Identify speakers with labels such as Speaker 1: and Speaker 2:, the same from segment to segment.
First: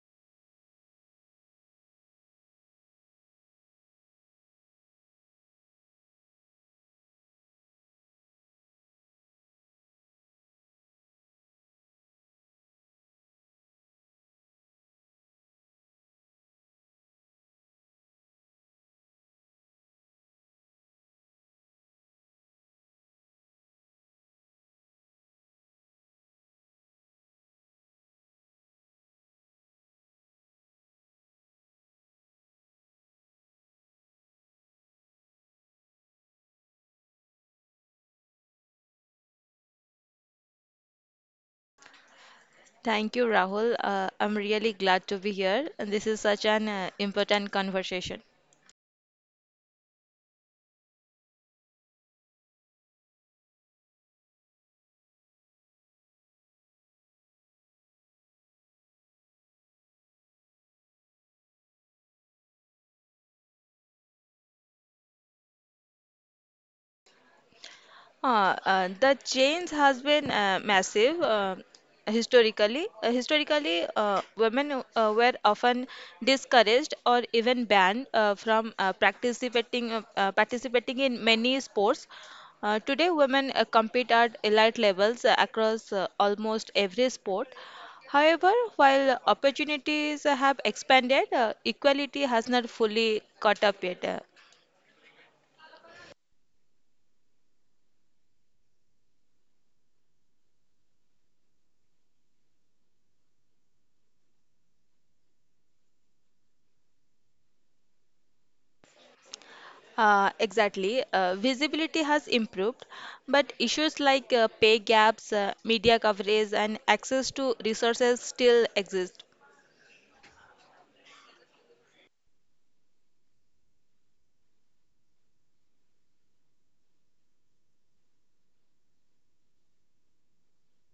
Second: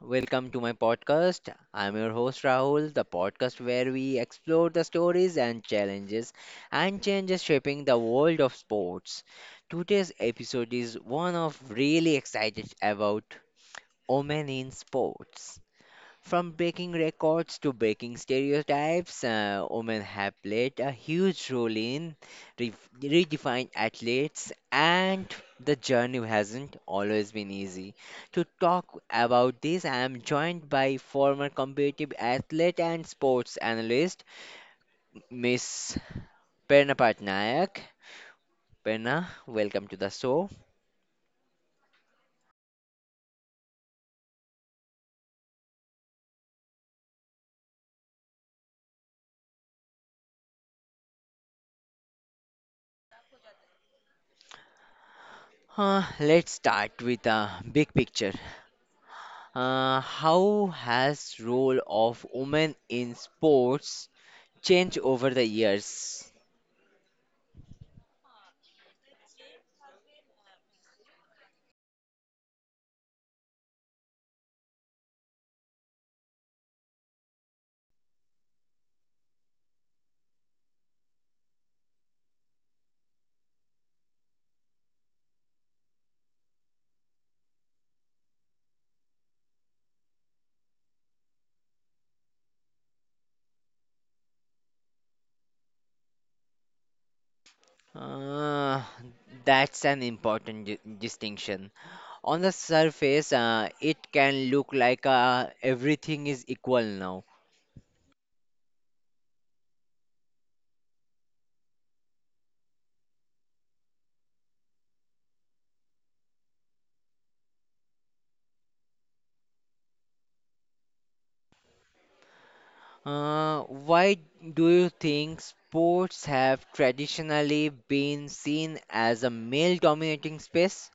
Speaker 1: welcome to my podcast. I'm your host Rahul, the podcast where we explore the stories and challenges and changes shaping the world of sports. Today's episode is one of really excited about women in sports. From breaking records to breaking stereotypes, women have played a huge role in re- redefining athletes, and the journey hasn't always been easy. To talk about this, I am joined by former competitive athlete and sports analyst, Miss Perna Patnaik. Perna, welcome to the show.
Speaker 2: Thank you, Rahul. I'm really glad to be here. And this is such an important conversation.
Speaker 1: Let's start with a big picture. How has role of women in sports changed over the years?
Speaker 2: The change has been massive historically. Historically, women were often discouraged or even banned from participating in many sports. Today, women compete at elite levels across almost every sport. However, while opportunities have expanded, equality has not fully caught up yet.
Speaker 1: Uh, that's an important distinction. On the surface, it can look like everything is equal now.
Speaker 2: Exactly. Visibility has improved, but issues like pay gaps, media coverage, and access to resources still exist.
Speaker 1: Why do you think sports have traditionally been seen as a male dominating space?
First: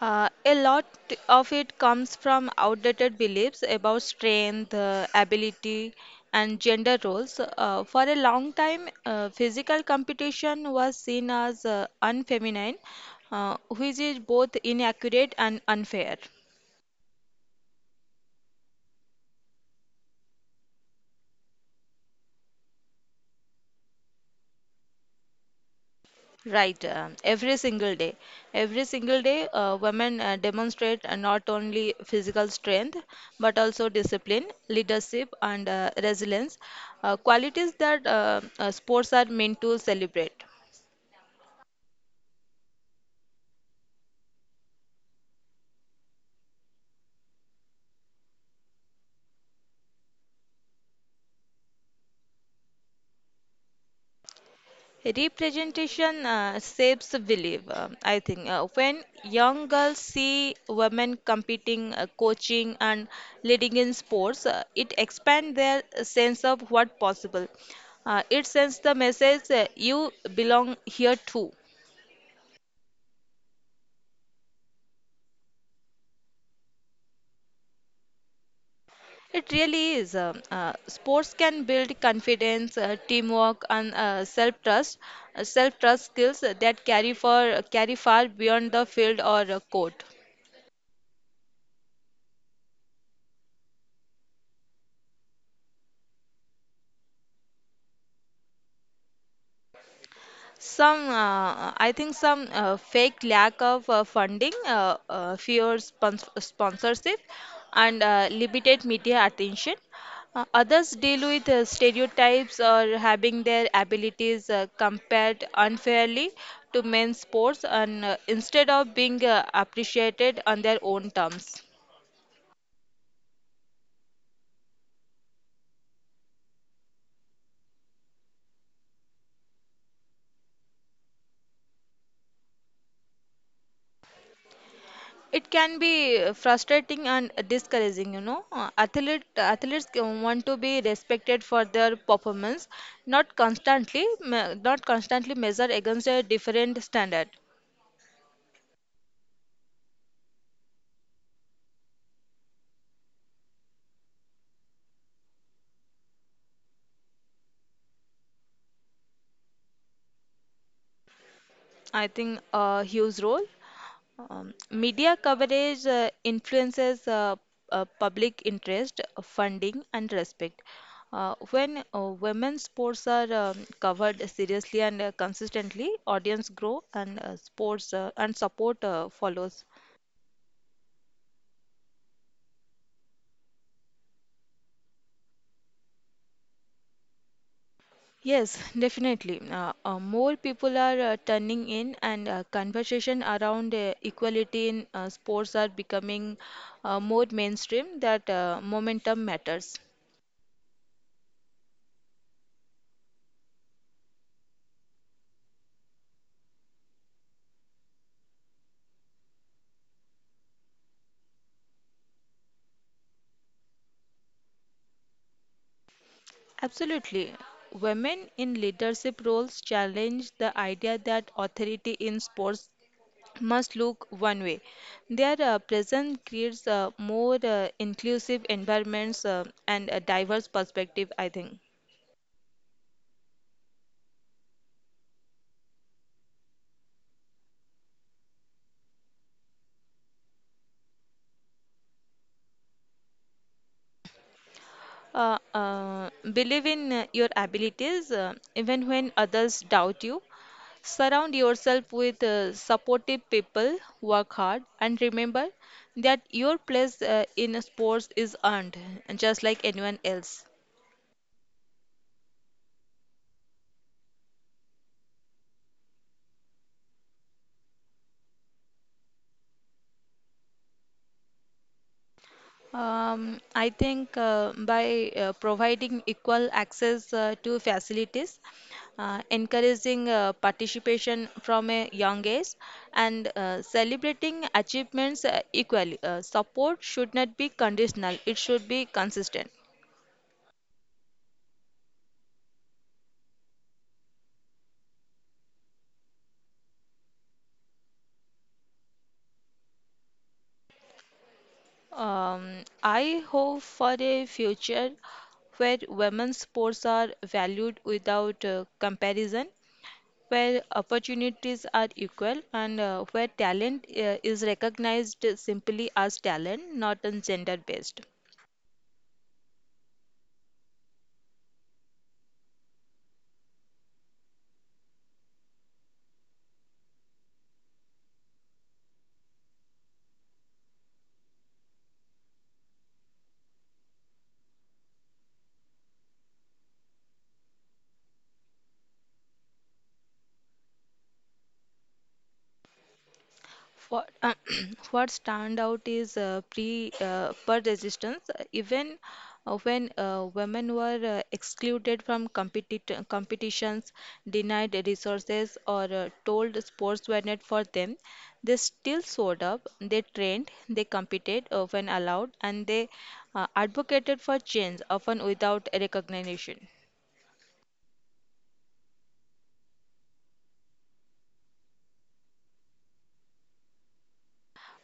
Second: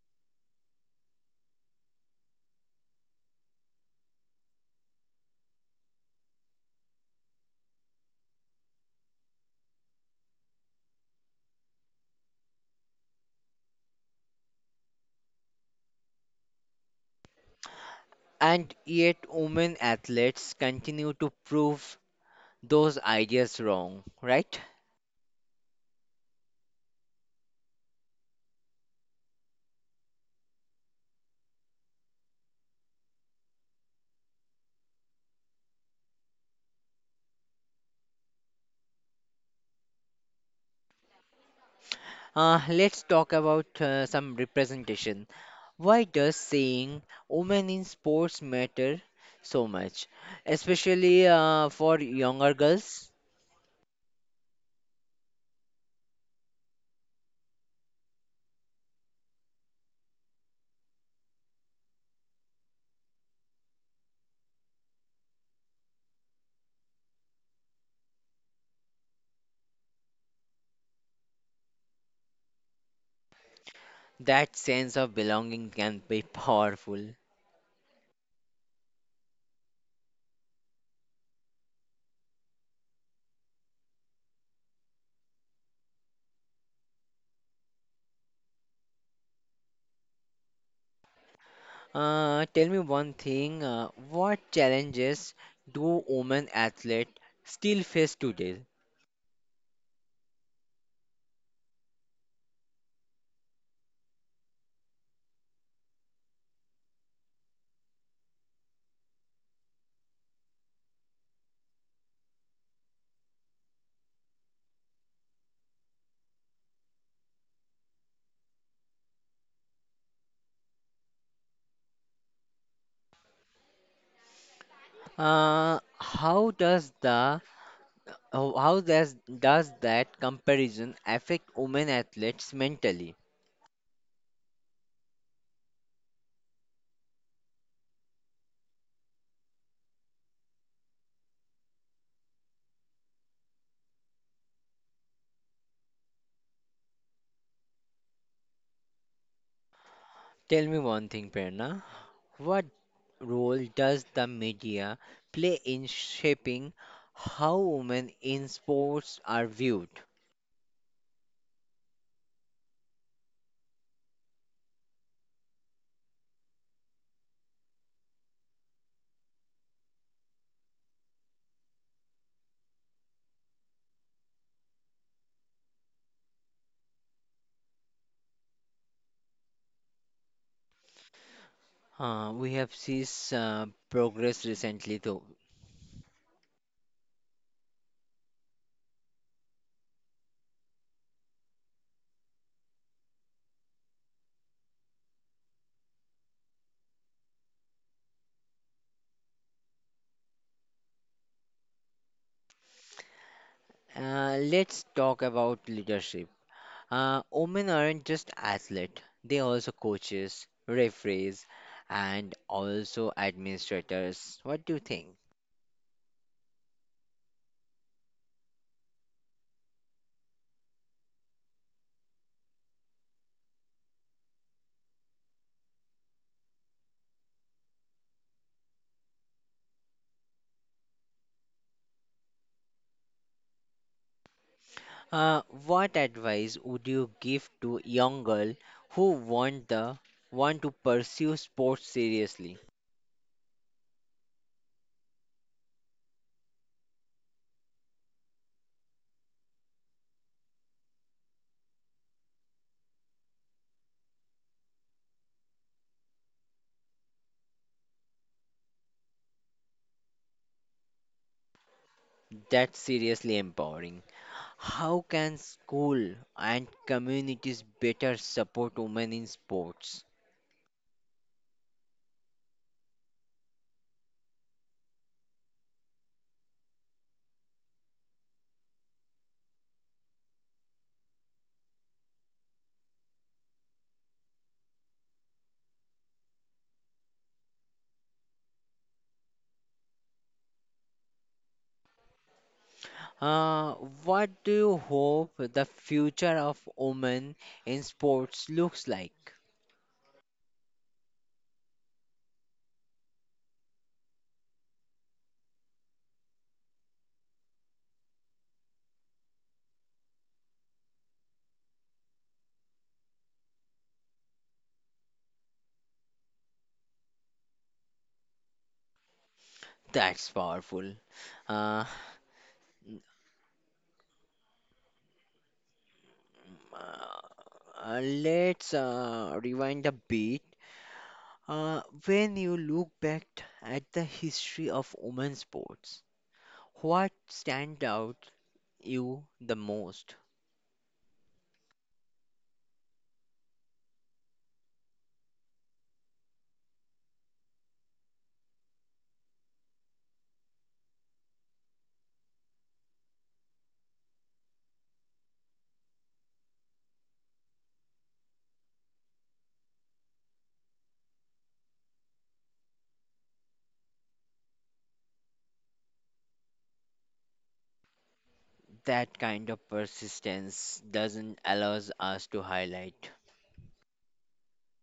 Speaker 2: A lot of it comes from outdated beliefs about strength, ability, and gender roles. For a long time, physical competition was seen as unfeminine, which is both inaccurate and unfair.
Speaker 1: And yet, women athletes continue to prove those ideas wrong, right?
Speaker 2: Right, every single day. Every single day, women demonstrate not only physical strength but also discipline, leadership, and resilience, qualities that sports are meant to celebrate.
Speaker 1: Let's talk about some representation. Why does saying women in sports matter so much, especially for younger girls?
Speaker 2: Representation shapes the belief, I think. When young girls see women competing, coaching, and leading in sports, it expands their sense of what possible. It sends the message you belong here too.
Speaker 1: That sense of belonging can be powerful.
Speaker 2: It really is. Sports can build confidence, teamwork, and self-trust skills that carry far beyond the field or court.
Speaker 1: Tell me one thing, what challenges do women athletes still face today?
Speaker 2: Some, I think, some fake lack of funding, fewer sponsorship, and limited media attention. Others deal with stereotypes or having their abilities compared unfairly to men's sports, and instead of being appreciated on their own terms.
Speaker 1: How does the How does that comparison affect women athletes mentally?
Speaker 2: It can be frustrating and discouraging. Athletes can want to be respected for their performance, not constantly measured against a different standard.
Speaker 1: Tell me one thing, Prerna. What role does the media play in shaping how women in sports are viewed?
Speaker 2: I think a huge role. Media coverage influences public interest, funding, and respect. When women's sports are covered seriously and consistently, audience grow and sports and support follows.
Speaker 1: We have seen uh, progress recently, though.
Speaker 2: Yes, definitely. More people are turning in, and conversation around equality in sports are becoming more mainstream. That momentum matters.
Speaker 1: Let's talk about leadership. Women aren't just athletes; they are also coaches, referees, and also administrators. What do you think?
Speaker 2: Absolutely. Women in leadership roles challenge the idea that authority in sports must look one way. Their presence creates more inclusive environments and a diverse perspective, I think.
Speaker 1: What advice would you give to young girl who want to pursue sports seriously?
Speaker 2: Believe in your abilities even when others doubt you. Surround yourself with supportive people, work hard, and remember that your place in sports is earned, just like anyone else.
Speaker 1: That's seriously empowering. How can school and communities better support women in sports?
Speaker 2: I think by providing equal access to facilities, encouraging participation from a young age, and celebrating achievements equally, support should not be conditional, it should be consistent.
Speaker 1: Uh, what do you hope the future of women in sports looks like?
Speaker 2: I hope for a future where women's sports are valued without comparison, where opportunities are equal and where talent is recognized simply as talent, not as gender based.
Speaker 1: That's powerful. Uh, let's rewind a bit. Uh, when you look back at the history of women's sports, what stand out you the most?
Speaker 2: What, what stand out is pre per resistance. Even when women were excluded from competitions, denied resources, or told sports were not for them, they still showed up. They trained, they competed when allowed, and they advocated for change, often without recognition.
Speaker 1: That kind of persistence doesn't allows us to highlight.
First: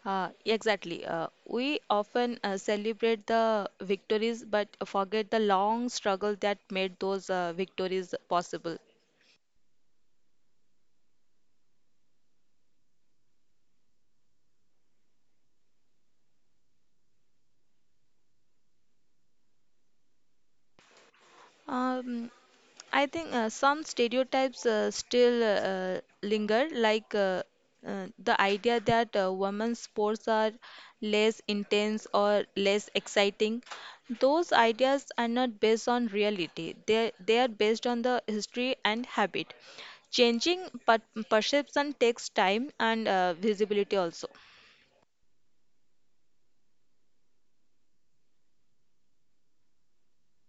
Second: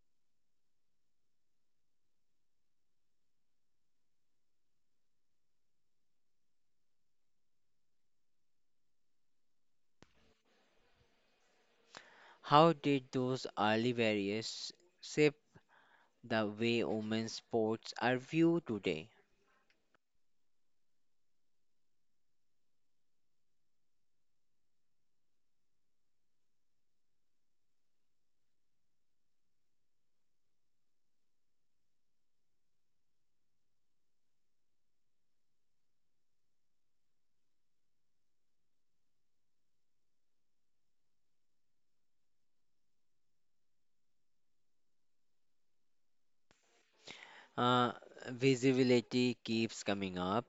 Speaker 2: Exactly. We often celebrate the victories but forget the long struggle that made those victories possible.
Speaker 1: How did those early barriers shape the way women's sports are viewed today?
Speaker 2: Um, I think some stereotypes still linger, like the idea that women's sports are less intense or less exciting. Those ideas are not based on reality, they are based on the history and habit. Changing perception takes time and visibility also.
Speaker 1: Uh, Visibility keeps coming up.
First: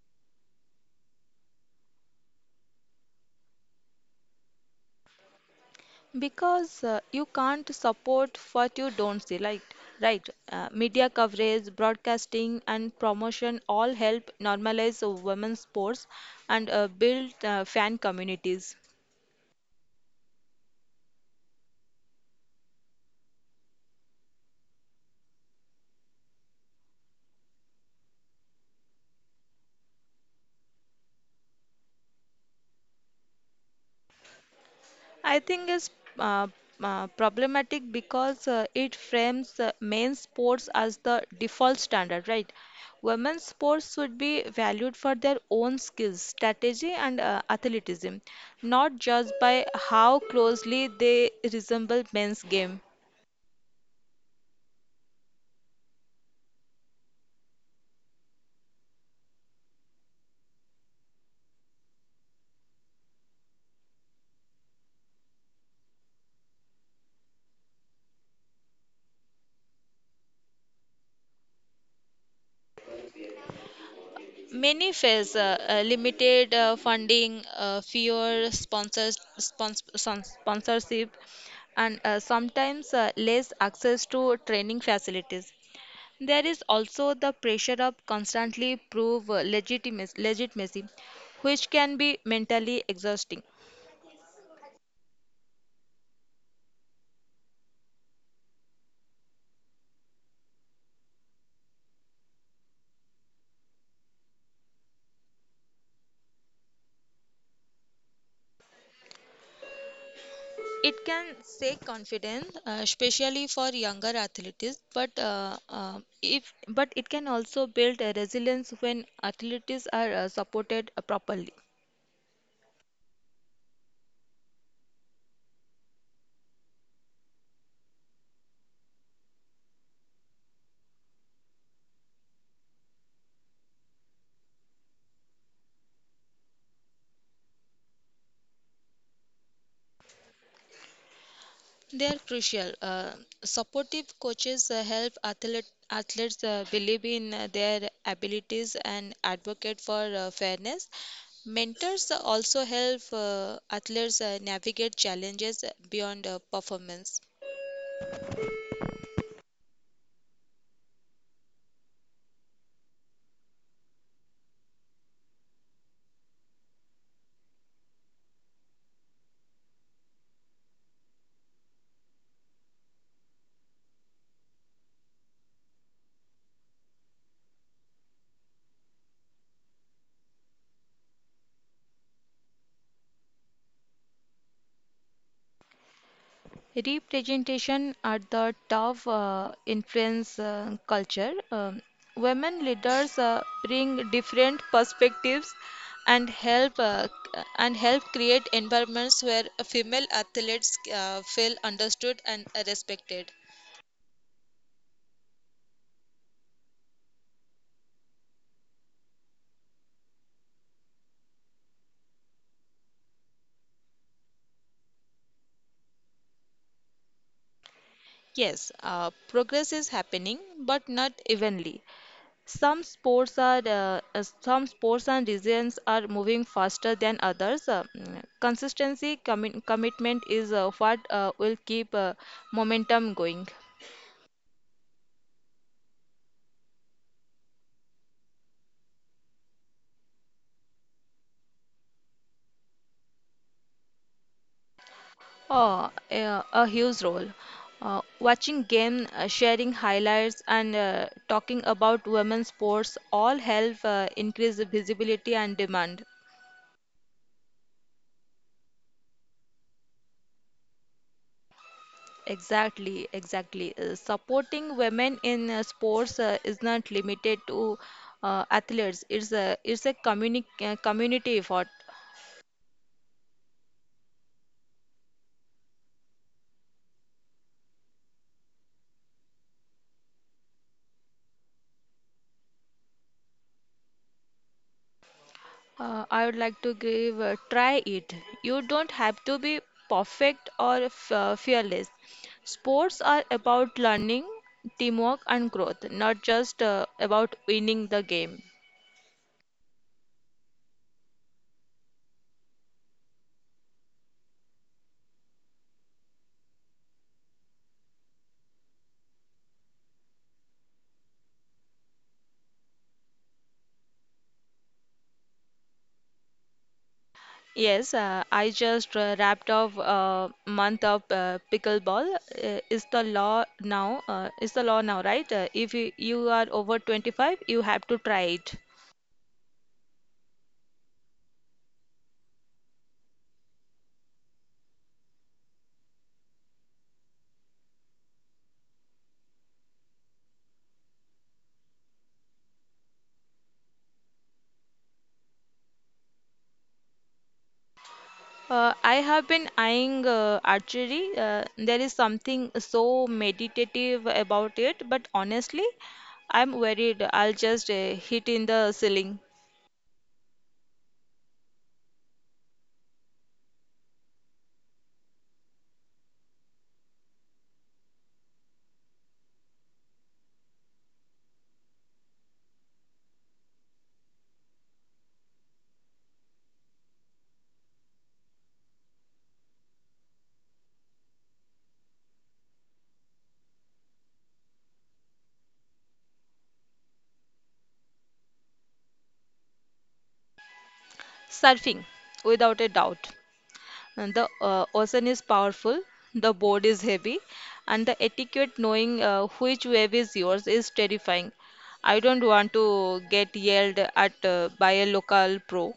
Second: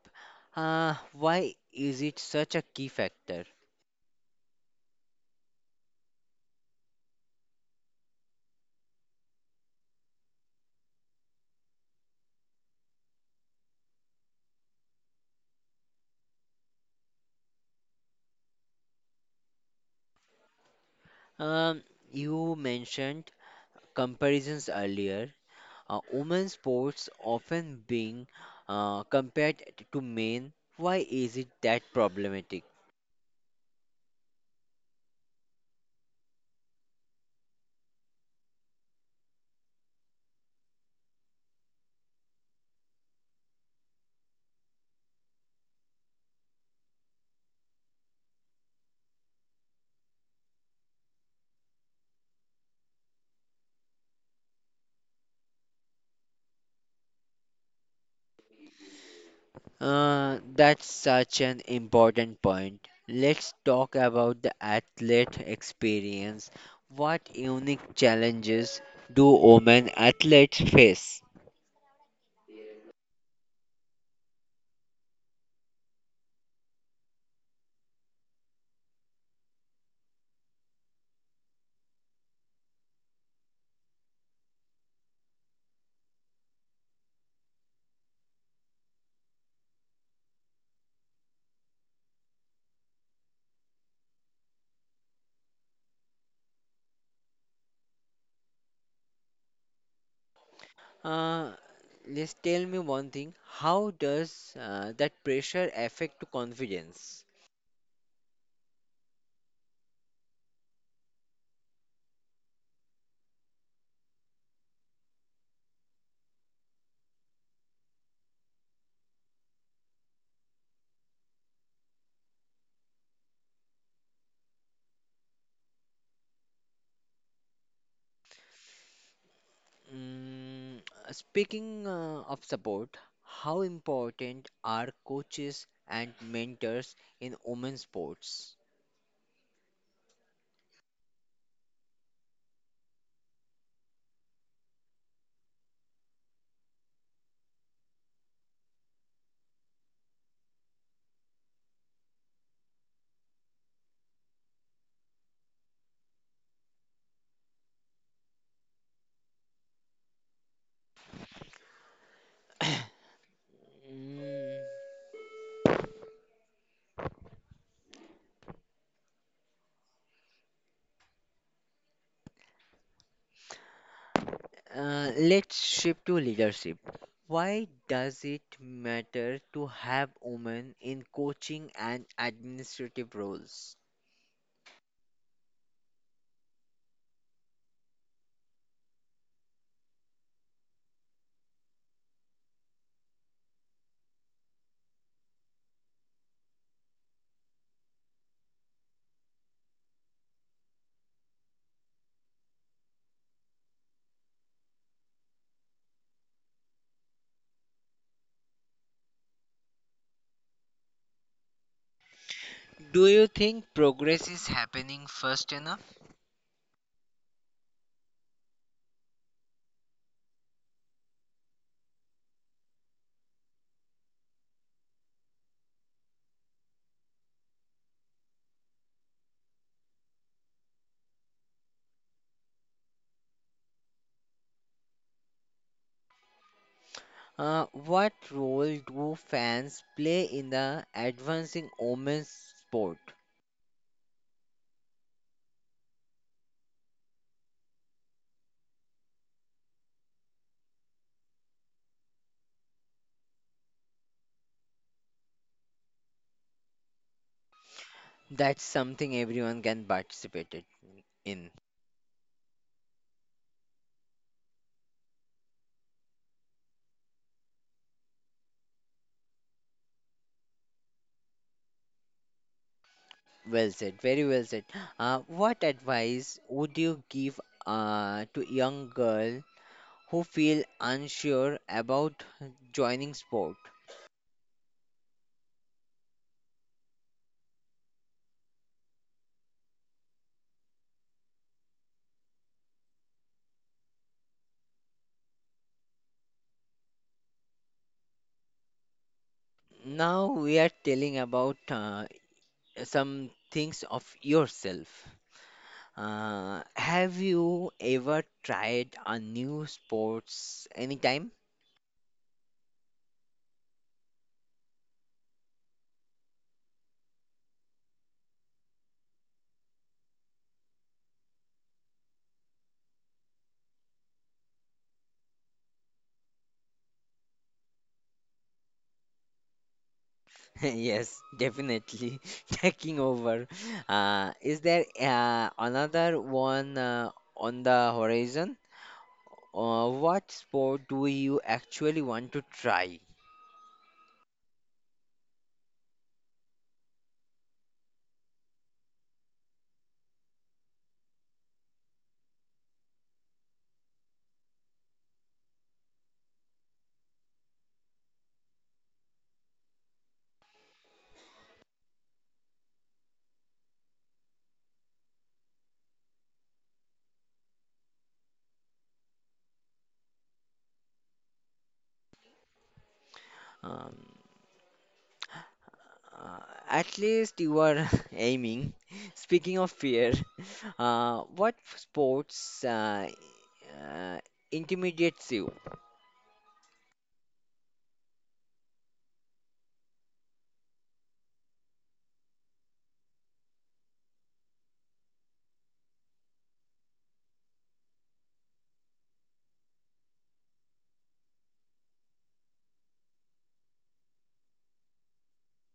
Speaker 1: Why is it such a key factor?
Speaker 2: Because you can't support what you don't see, like, right, media coverage broadcasting and promotion all help normalize women's sports and build fan communities.
Speaker 1: Um, you mentioned comparisons earlier. Women's sports often being compared to men. Why is it that problematic?
Speaker 2: I think it's uh, problematic because it frames men's sports as the default standard, right? Women's sports should be valued for their own skills, strategy, and athleticism, not just by how closely they resemble men's game.
Speaker 1: That's such an important point. Let's talk about the athlete experience. What unique challenges do women athletes face?
Speaker 2: Many face limited funding, fewer sponsors, sponsorship, and sometimes less access to training facilities. There is also the pressure of constantly prove legitimacy, which can be mentally exhausting.
Speaker 1: Uh, just tell me one thing. How does that pressure affect to confidence?
Speaker 2: It can shake confidence, especially for younger athletes, but if But it can also build a resilience when athletes are supported properly.
Speaker 1: Mm, speaking of support, how important are coaches and mentors in women's sports?
Speaker 2: They are crucial. Supportive coaches help athletes believe in their abilities and advocate for fairness. Mentors also help athletes navigate challenges beyond performance.
Speaker 1: Mm, let's shift to leadership. Why does it matter to have women in coaching and administrative roles?
Speaker 2: Representation at the top influence culture. Women leaders bring different perspectives and help create environments where female athletes feel understood and respected.
Speaker 1: Do you think progress is happening fast enough?
Speaker 2: Yes, progress is happening, but not evenly. Some sports and regions are moving faster than others. Consistency, commitment is what will keep momentum going.
Speaker 1: What role do fans play in the advancing women's sport?
Speaker 2: Oh, a huge role. Watching game, sharing highlights, and talking about women's sports all help increase the visibility and demand.
Speaker 1: That's something everyone can participate it in.
Speaker 2: Exactly, exactly. Supporting women in sports is not limited to athletes. It's a community effort.
Speaker 1: Well said, very well said. What advice would you give to young girl who feel unsure about joining sport?
Speaker 2: I would like to give try it. You don't have to be perfect or f fearless. Sports are about learning, teamwork, and growth, not just about winning the game.
Speaker 1: Now we are telling about some things of yourself. Have you ever tried a new sports anytime?
Speaker 2: Yes, I just wrapped up a month of pickleball. Is the law now? Is the law now, right? If you are over 25, you have to try it.
Speaker 1: Yes, definitely taking over. Is there another one on the horizon? What sport do you actually want to try?
Speaker 2: I have been eyeing archery. There is something so meditative about it, but honestly, I'm worried I'll just hit in the ceiling.
Speaker 1: Um, uh, at least you are aiming. Speaking of fear, what sports uh, intimidates you?
Speaker 2: Surfing, without a doubt. And the ocean is powerful, the board is heavy, and the etiquette knowing which wave is yours is terrifying. I don't want to get yelled at by a local pro.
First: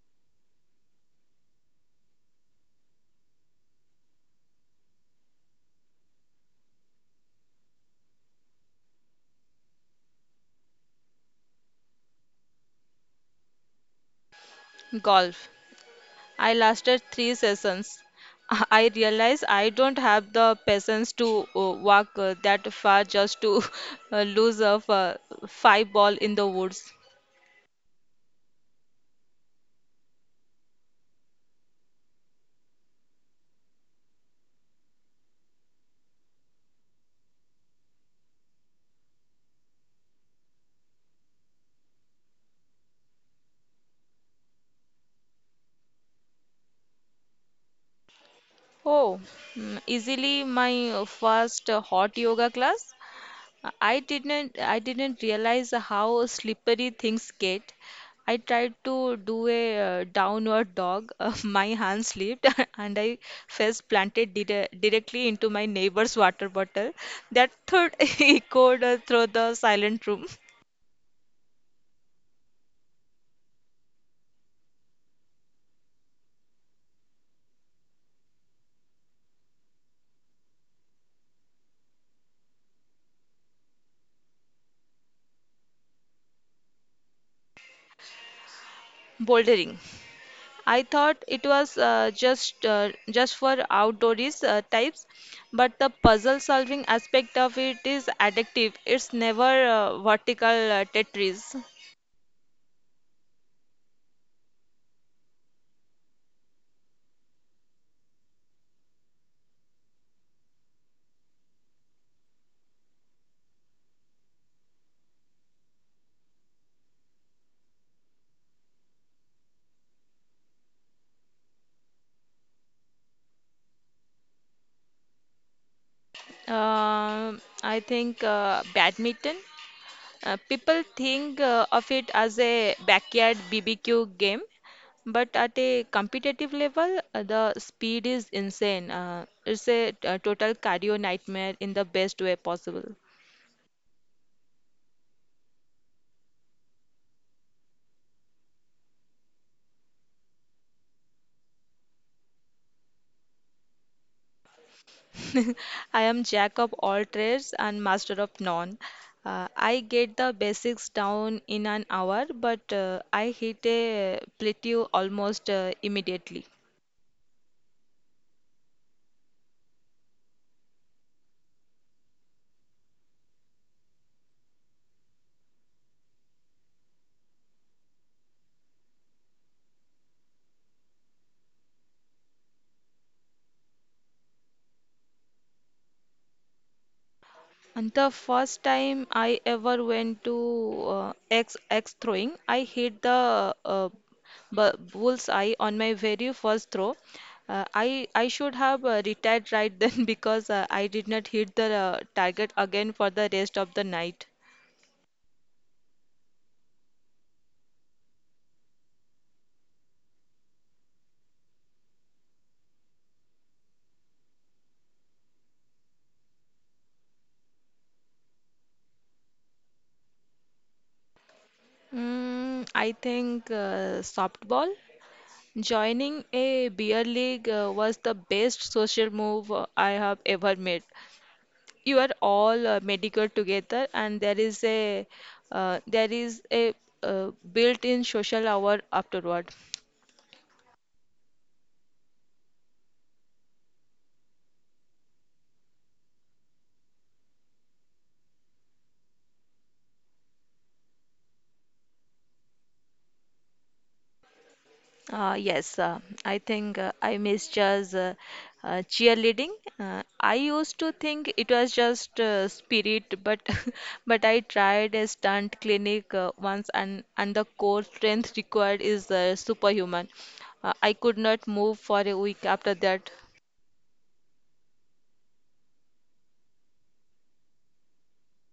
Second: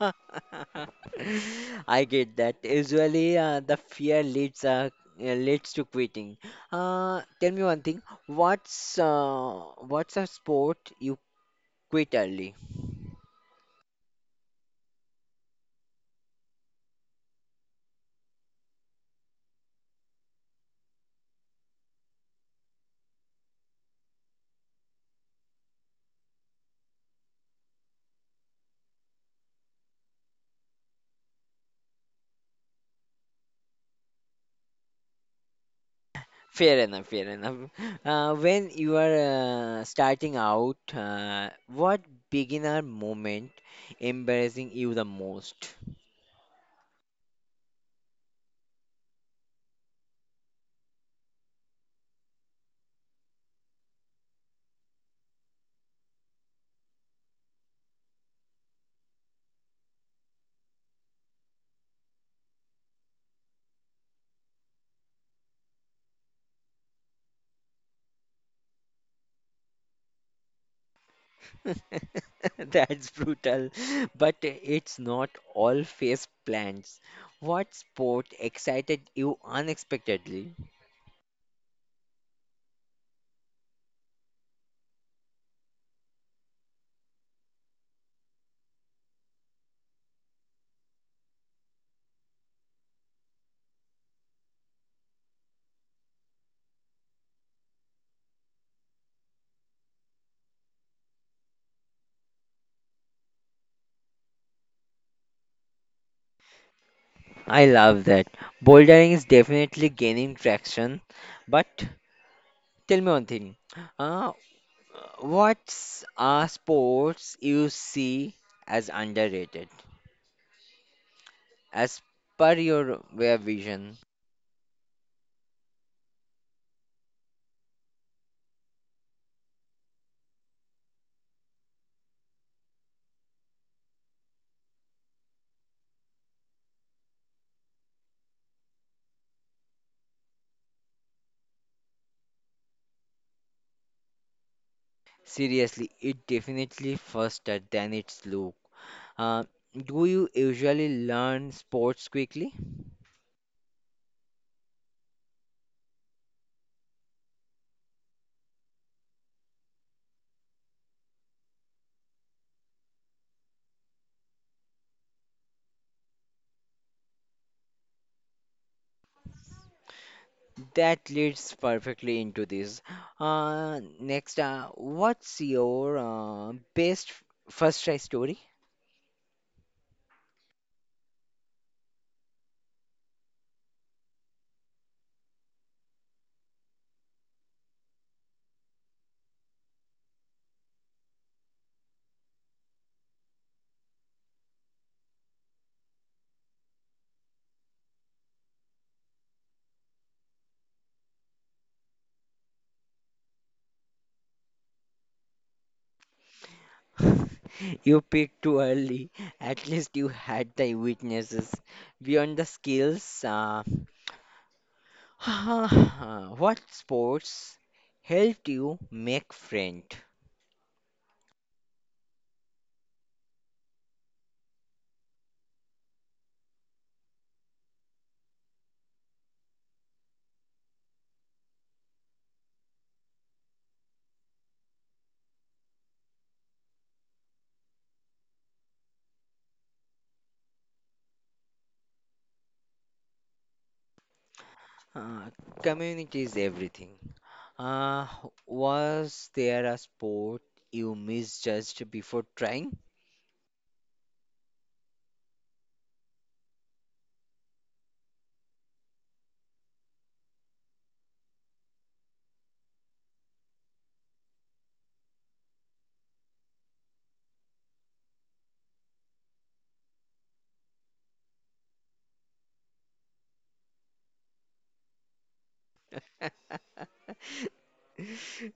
Speaker 1: I get that. Usually, the fear leads leads to quitting. Tell me one thing. What's a sport you quit early?
Speaker 2: Golf. I lasted three sessions. I realize I don't have the patience to walk that far just to lose a five ball in the woods.
Speaker 1: Fair enough, fair enough. When you are starting out, what beginner moment embarrassing you the most?
Speaker 2: Oh, easily my first hot yoga class. I didn't realize how slippery things get. I tried to do a downward dog. My hand slipped and I face planted directly into my neighbor's water bottle. That thud echoed through the silent room.
Speaker 1: That's brutal, but it's not all face plants. What sport excited you unexpectedly?
Speaker 2: Bouldering. I thought it was just for outdoors types, but the puzzle solving aspect of it is addictive. It's never vertical Tetris.
Speaker 1: I love that. Bouldering is definitely gaining traction, but tell me one thing. Uh, what's are sports you see as underrated as per your way of vision?
Speaker 2: I think badminton. People think of it as a backyard BBQ game, but at a competitive level, the speed is insane. It's a total cardio nightmare in the best way possible.
Speaker 1: Seriously, it definitely faster than its look. Uh, do you usually learn sports quickly?
Speaker 2: I am jack of all trades and master of none. I get the basics down in an hour, but I hit a plateau almost immediately.
Speaker 1: That leads perfectly into this. Next, what's your best first try story?
Speaker 2: And the first time I ever went to X X throwing, I hit the bull's eye on my very first throw. I should have retired right then because I did not hit the target again for the rest of the night.
Speaker 1: You picked too early. At least you had the witnesses. Beyond the skills, what sports helped you make friend?
Speaker 2: Mm, I think softball. Joining a beer league was the best social move I have ever made. You are all medical together and there is a built-in social hour afterward.
Speaker 1: Uh, Community is everything. Uh, was there a sport you misjudged before trying?
Speaker 2: Yes, I think I miss just cheerleading. I used to think it was just spirit, but but I tried a stunt clinic once, and the core strength required is superhuman. I could not move for a week after that.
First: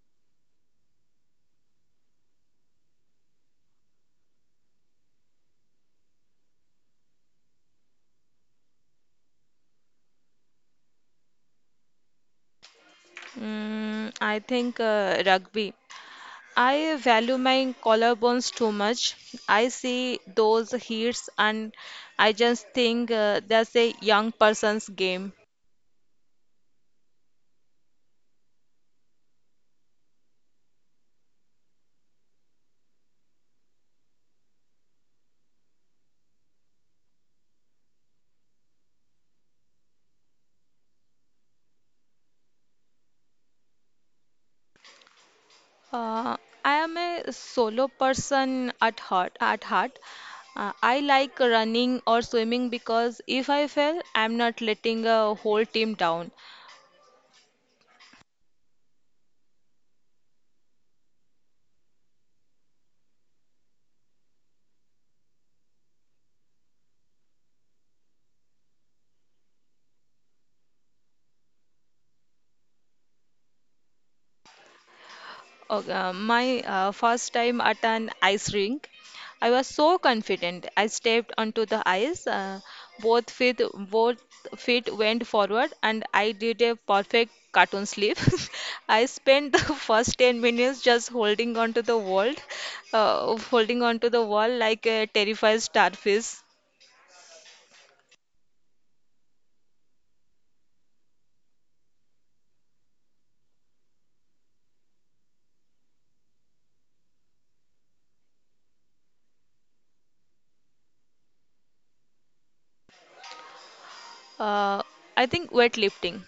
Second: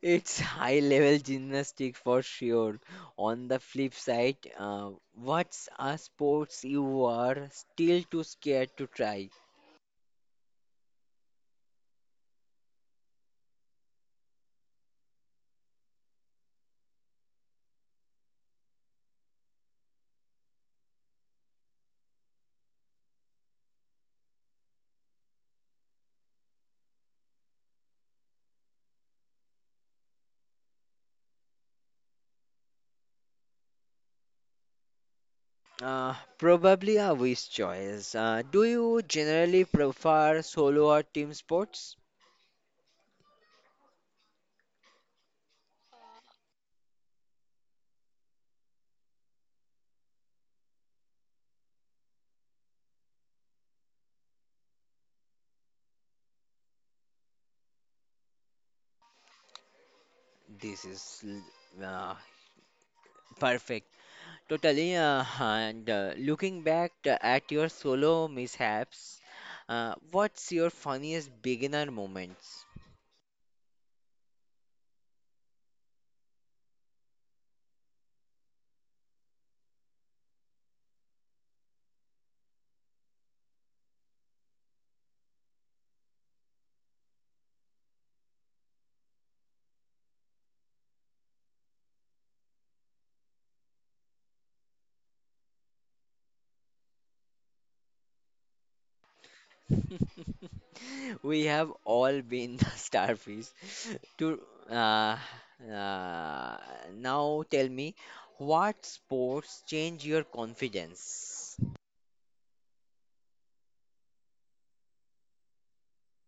Speaker 1: It's high level gymnastics for sure. On the flip side, what's a sports you are still too scared to try?
Speaker 2: Mm, I think rugby. I value my collarbones too much. I see those hits and I just think that's a young person's game.
Speaker 1: Probably a wish choice. Do you generally prefer solo or team sports?
Speaker 2: Uh, I am a solo person at heart. I like running or swimming because if I fail, I'm not letting a whole team down.
Speaker 1: This is perfect. Totally, and looking back at your solo mishaps, what's your funniest beginner moments?
Speaker 2: Okay, my first time at an ice rink, I was so confident. I stepped onto the ice. Both feet, both feet went forward, and I did a perfect cartoon slip. I spent the first 10 minutes just holding onto the wall like a terrified starfish.
Speaker 1: We have all been the starfish. To uh, uh, Now tell me, what sports change your confidence?
Speaker 2: Uh, I think weightlifting.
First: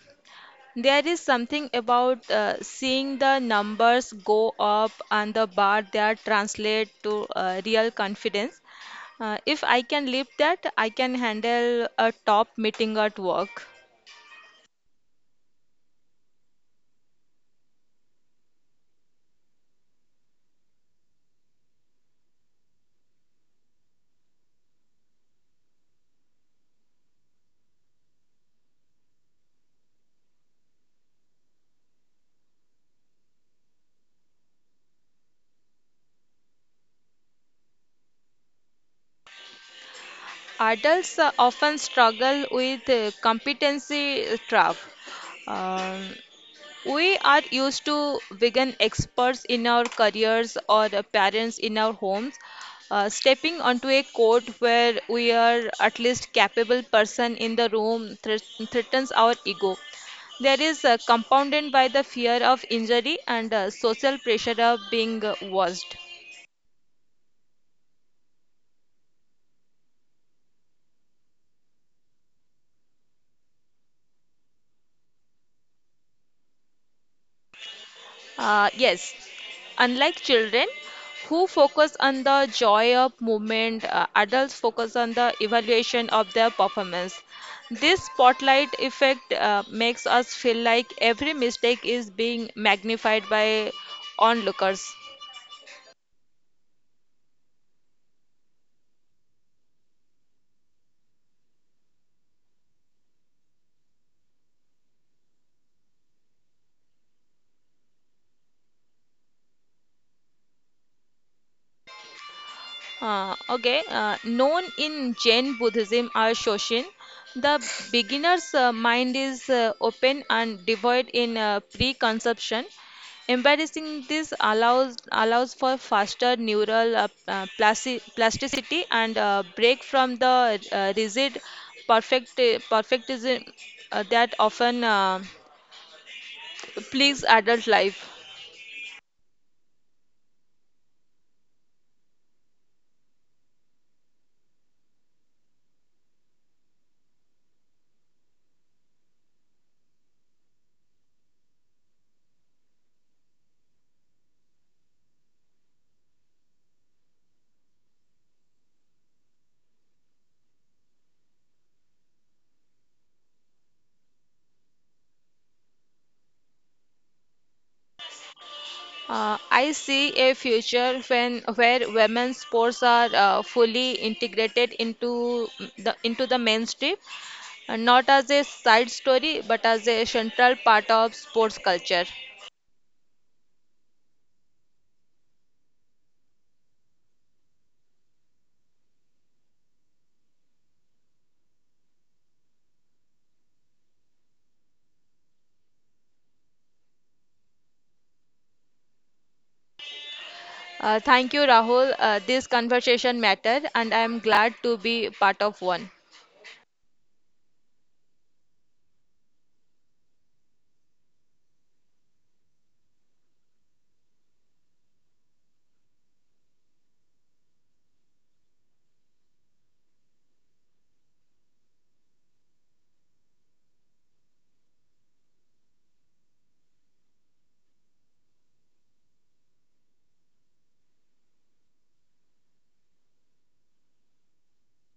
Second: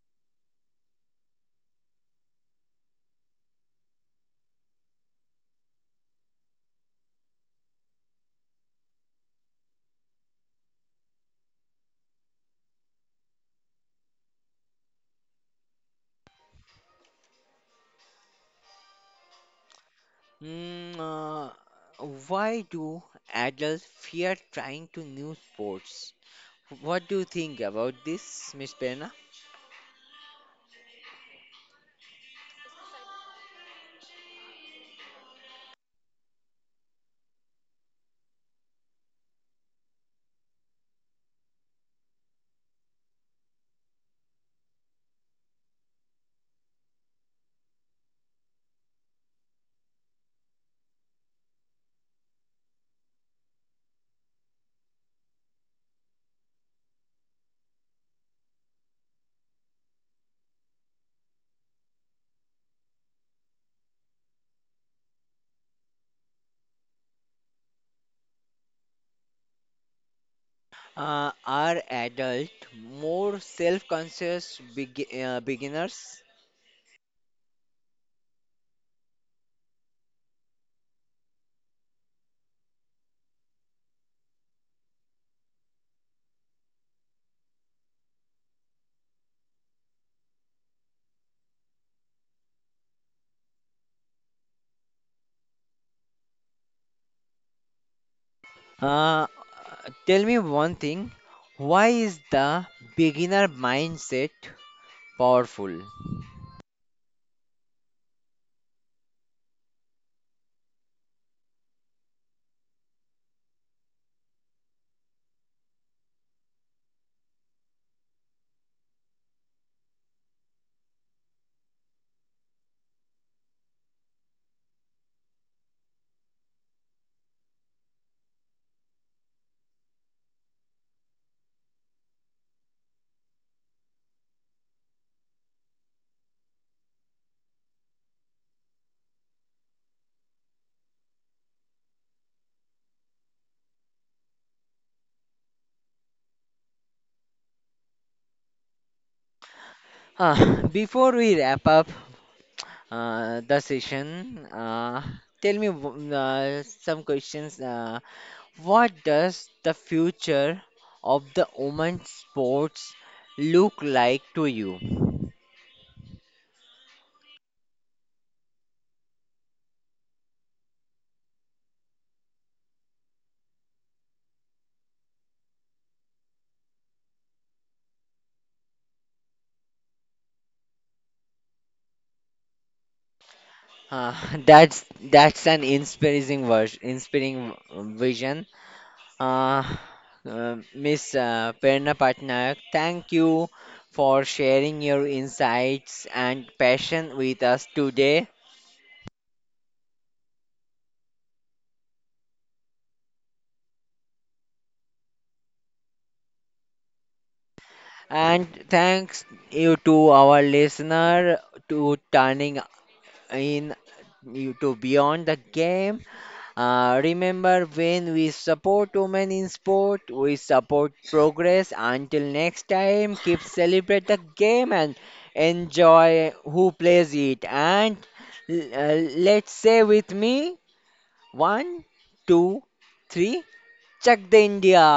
Speaker 2: There is something about seeing the numbers go up on the bar that translate to real confidence. If I can live that, I can handle a top meeting at work.
Speaker 1: Hmm, uh, why do adults fear trying to new sports? What do you think about this, Miss Perna?
Speaker 2: Adults often struggle with competency trap. Um, We are used to vegan experts in our careers or the parents in our homes. Stepping onto a court where we are at least capable person in the room threatens our ego. There is compounded by the fear of injury and social pressure of being watched.
Speaker 1: Are adult more self-conscious beginners?
Speaker 2: Yes, unlike children who focus on the joy of movement, adults focus on the evaluation of their performance. This spotlight effect makes us feel like every mistake is being magnified by onlookers.
Speaker 1: Uh, Tell me one thing. Why is the beginner mindset powerful?
Speaker 2: Okay, known in Jain Buddhism as Shoshin, the beginner's mind is open and devoid in preconception. Embracing this allows for faster neural plasticity and break from the rigid perfect perfectism that often plagues adult life.
Speaker 1: Before we wrap up the session, tell me some questions. What does the future of the women's sports look like to you?
Speaker 2: I see a future when where women's sports are fully integrated into the mainstream, not as a side story but as a central part of sports culture.
Speaker 1: Uh, that's that's an inspiring inspiring vision. Uh, Miss Prerna Patnaik, thank you for sharing your insights and passion with us today.
Speaker 2: Thank you, Rahul. This conversation mattered, and I am glad to be part of one.
Speaker 1: And thanks you to our listener to turning in you to beyond the game. Remember, when we support women in sport, we support progress. Until next time, keep celebrate the game and enjoy who plays it. And l- uh, let's say with me, one, two, three, check the India.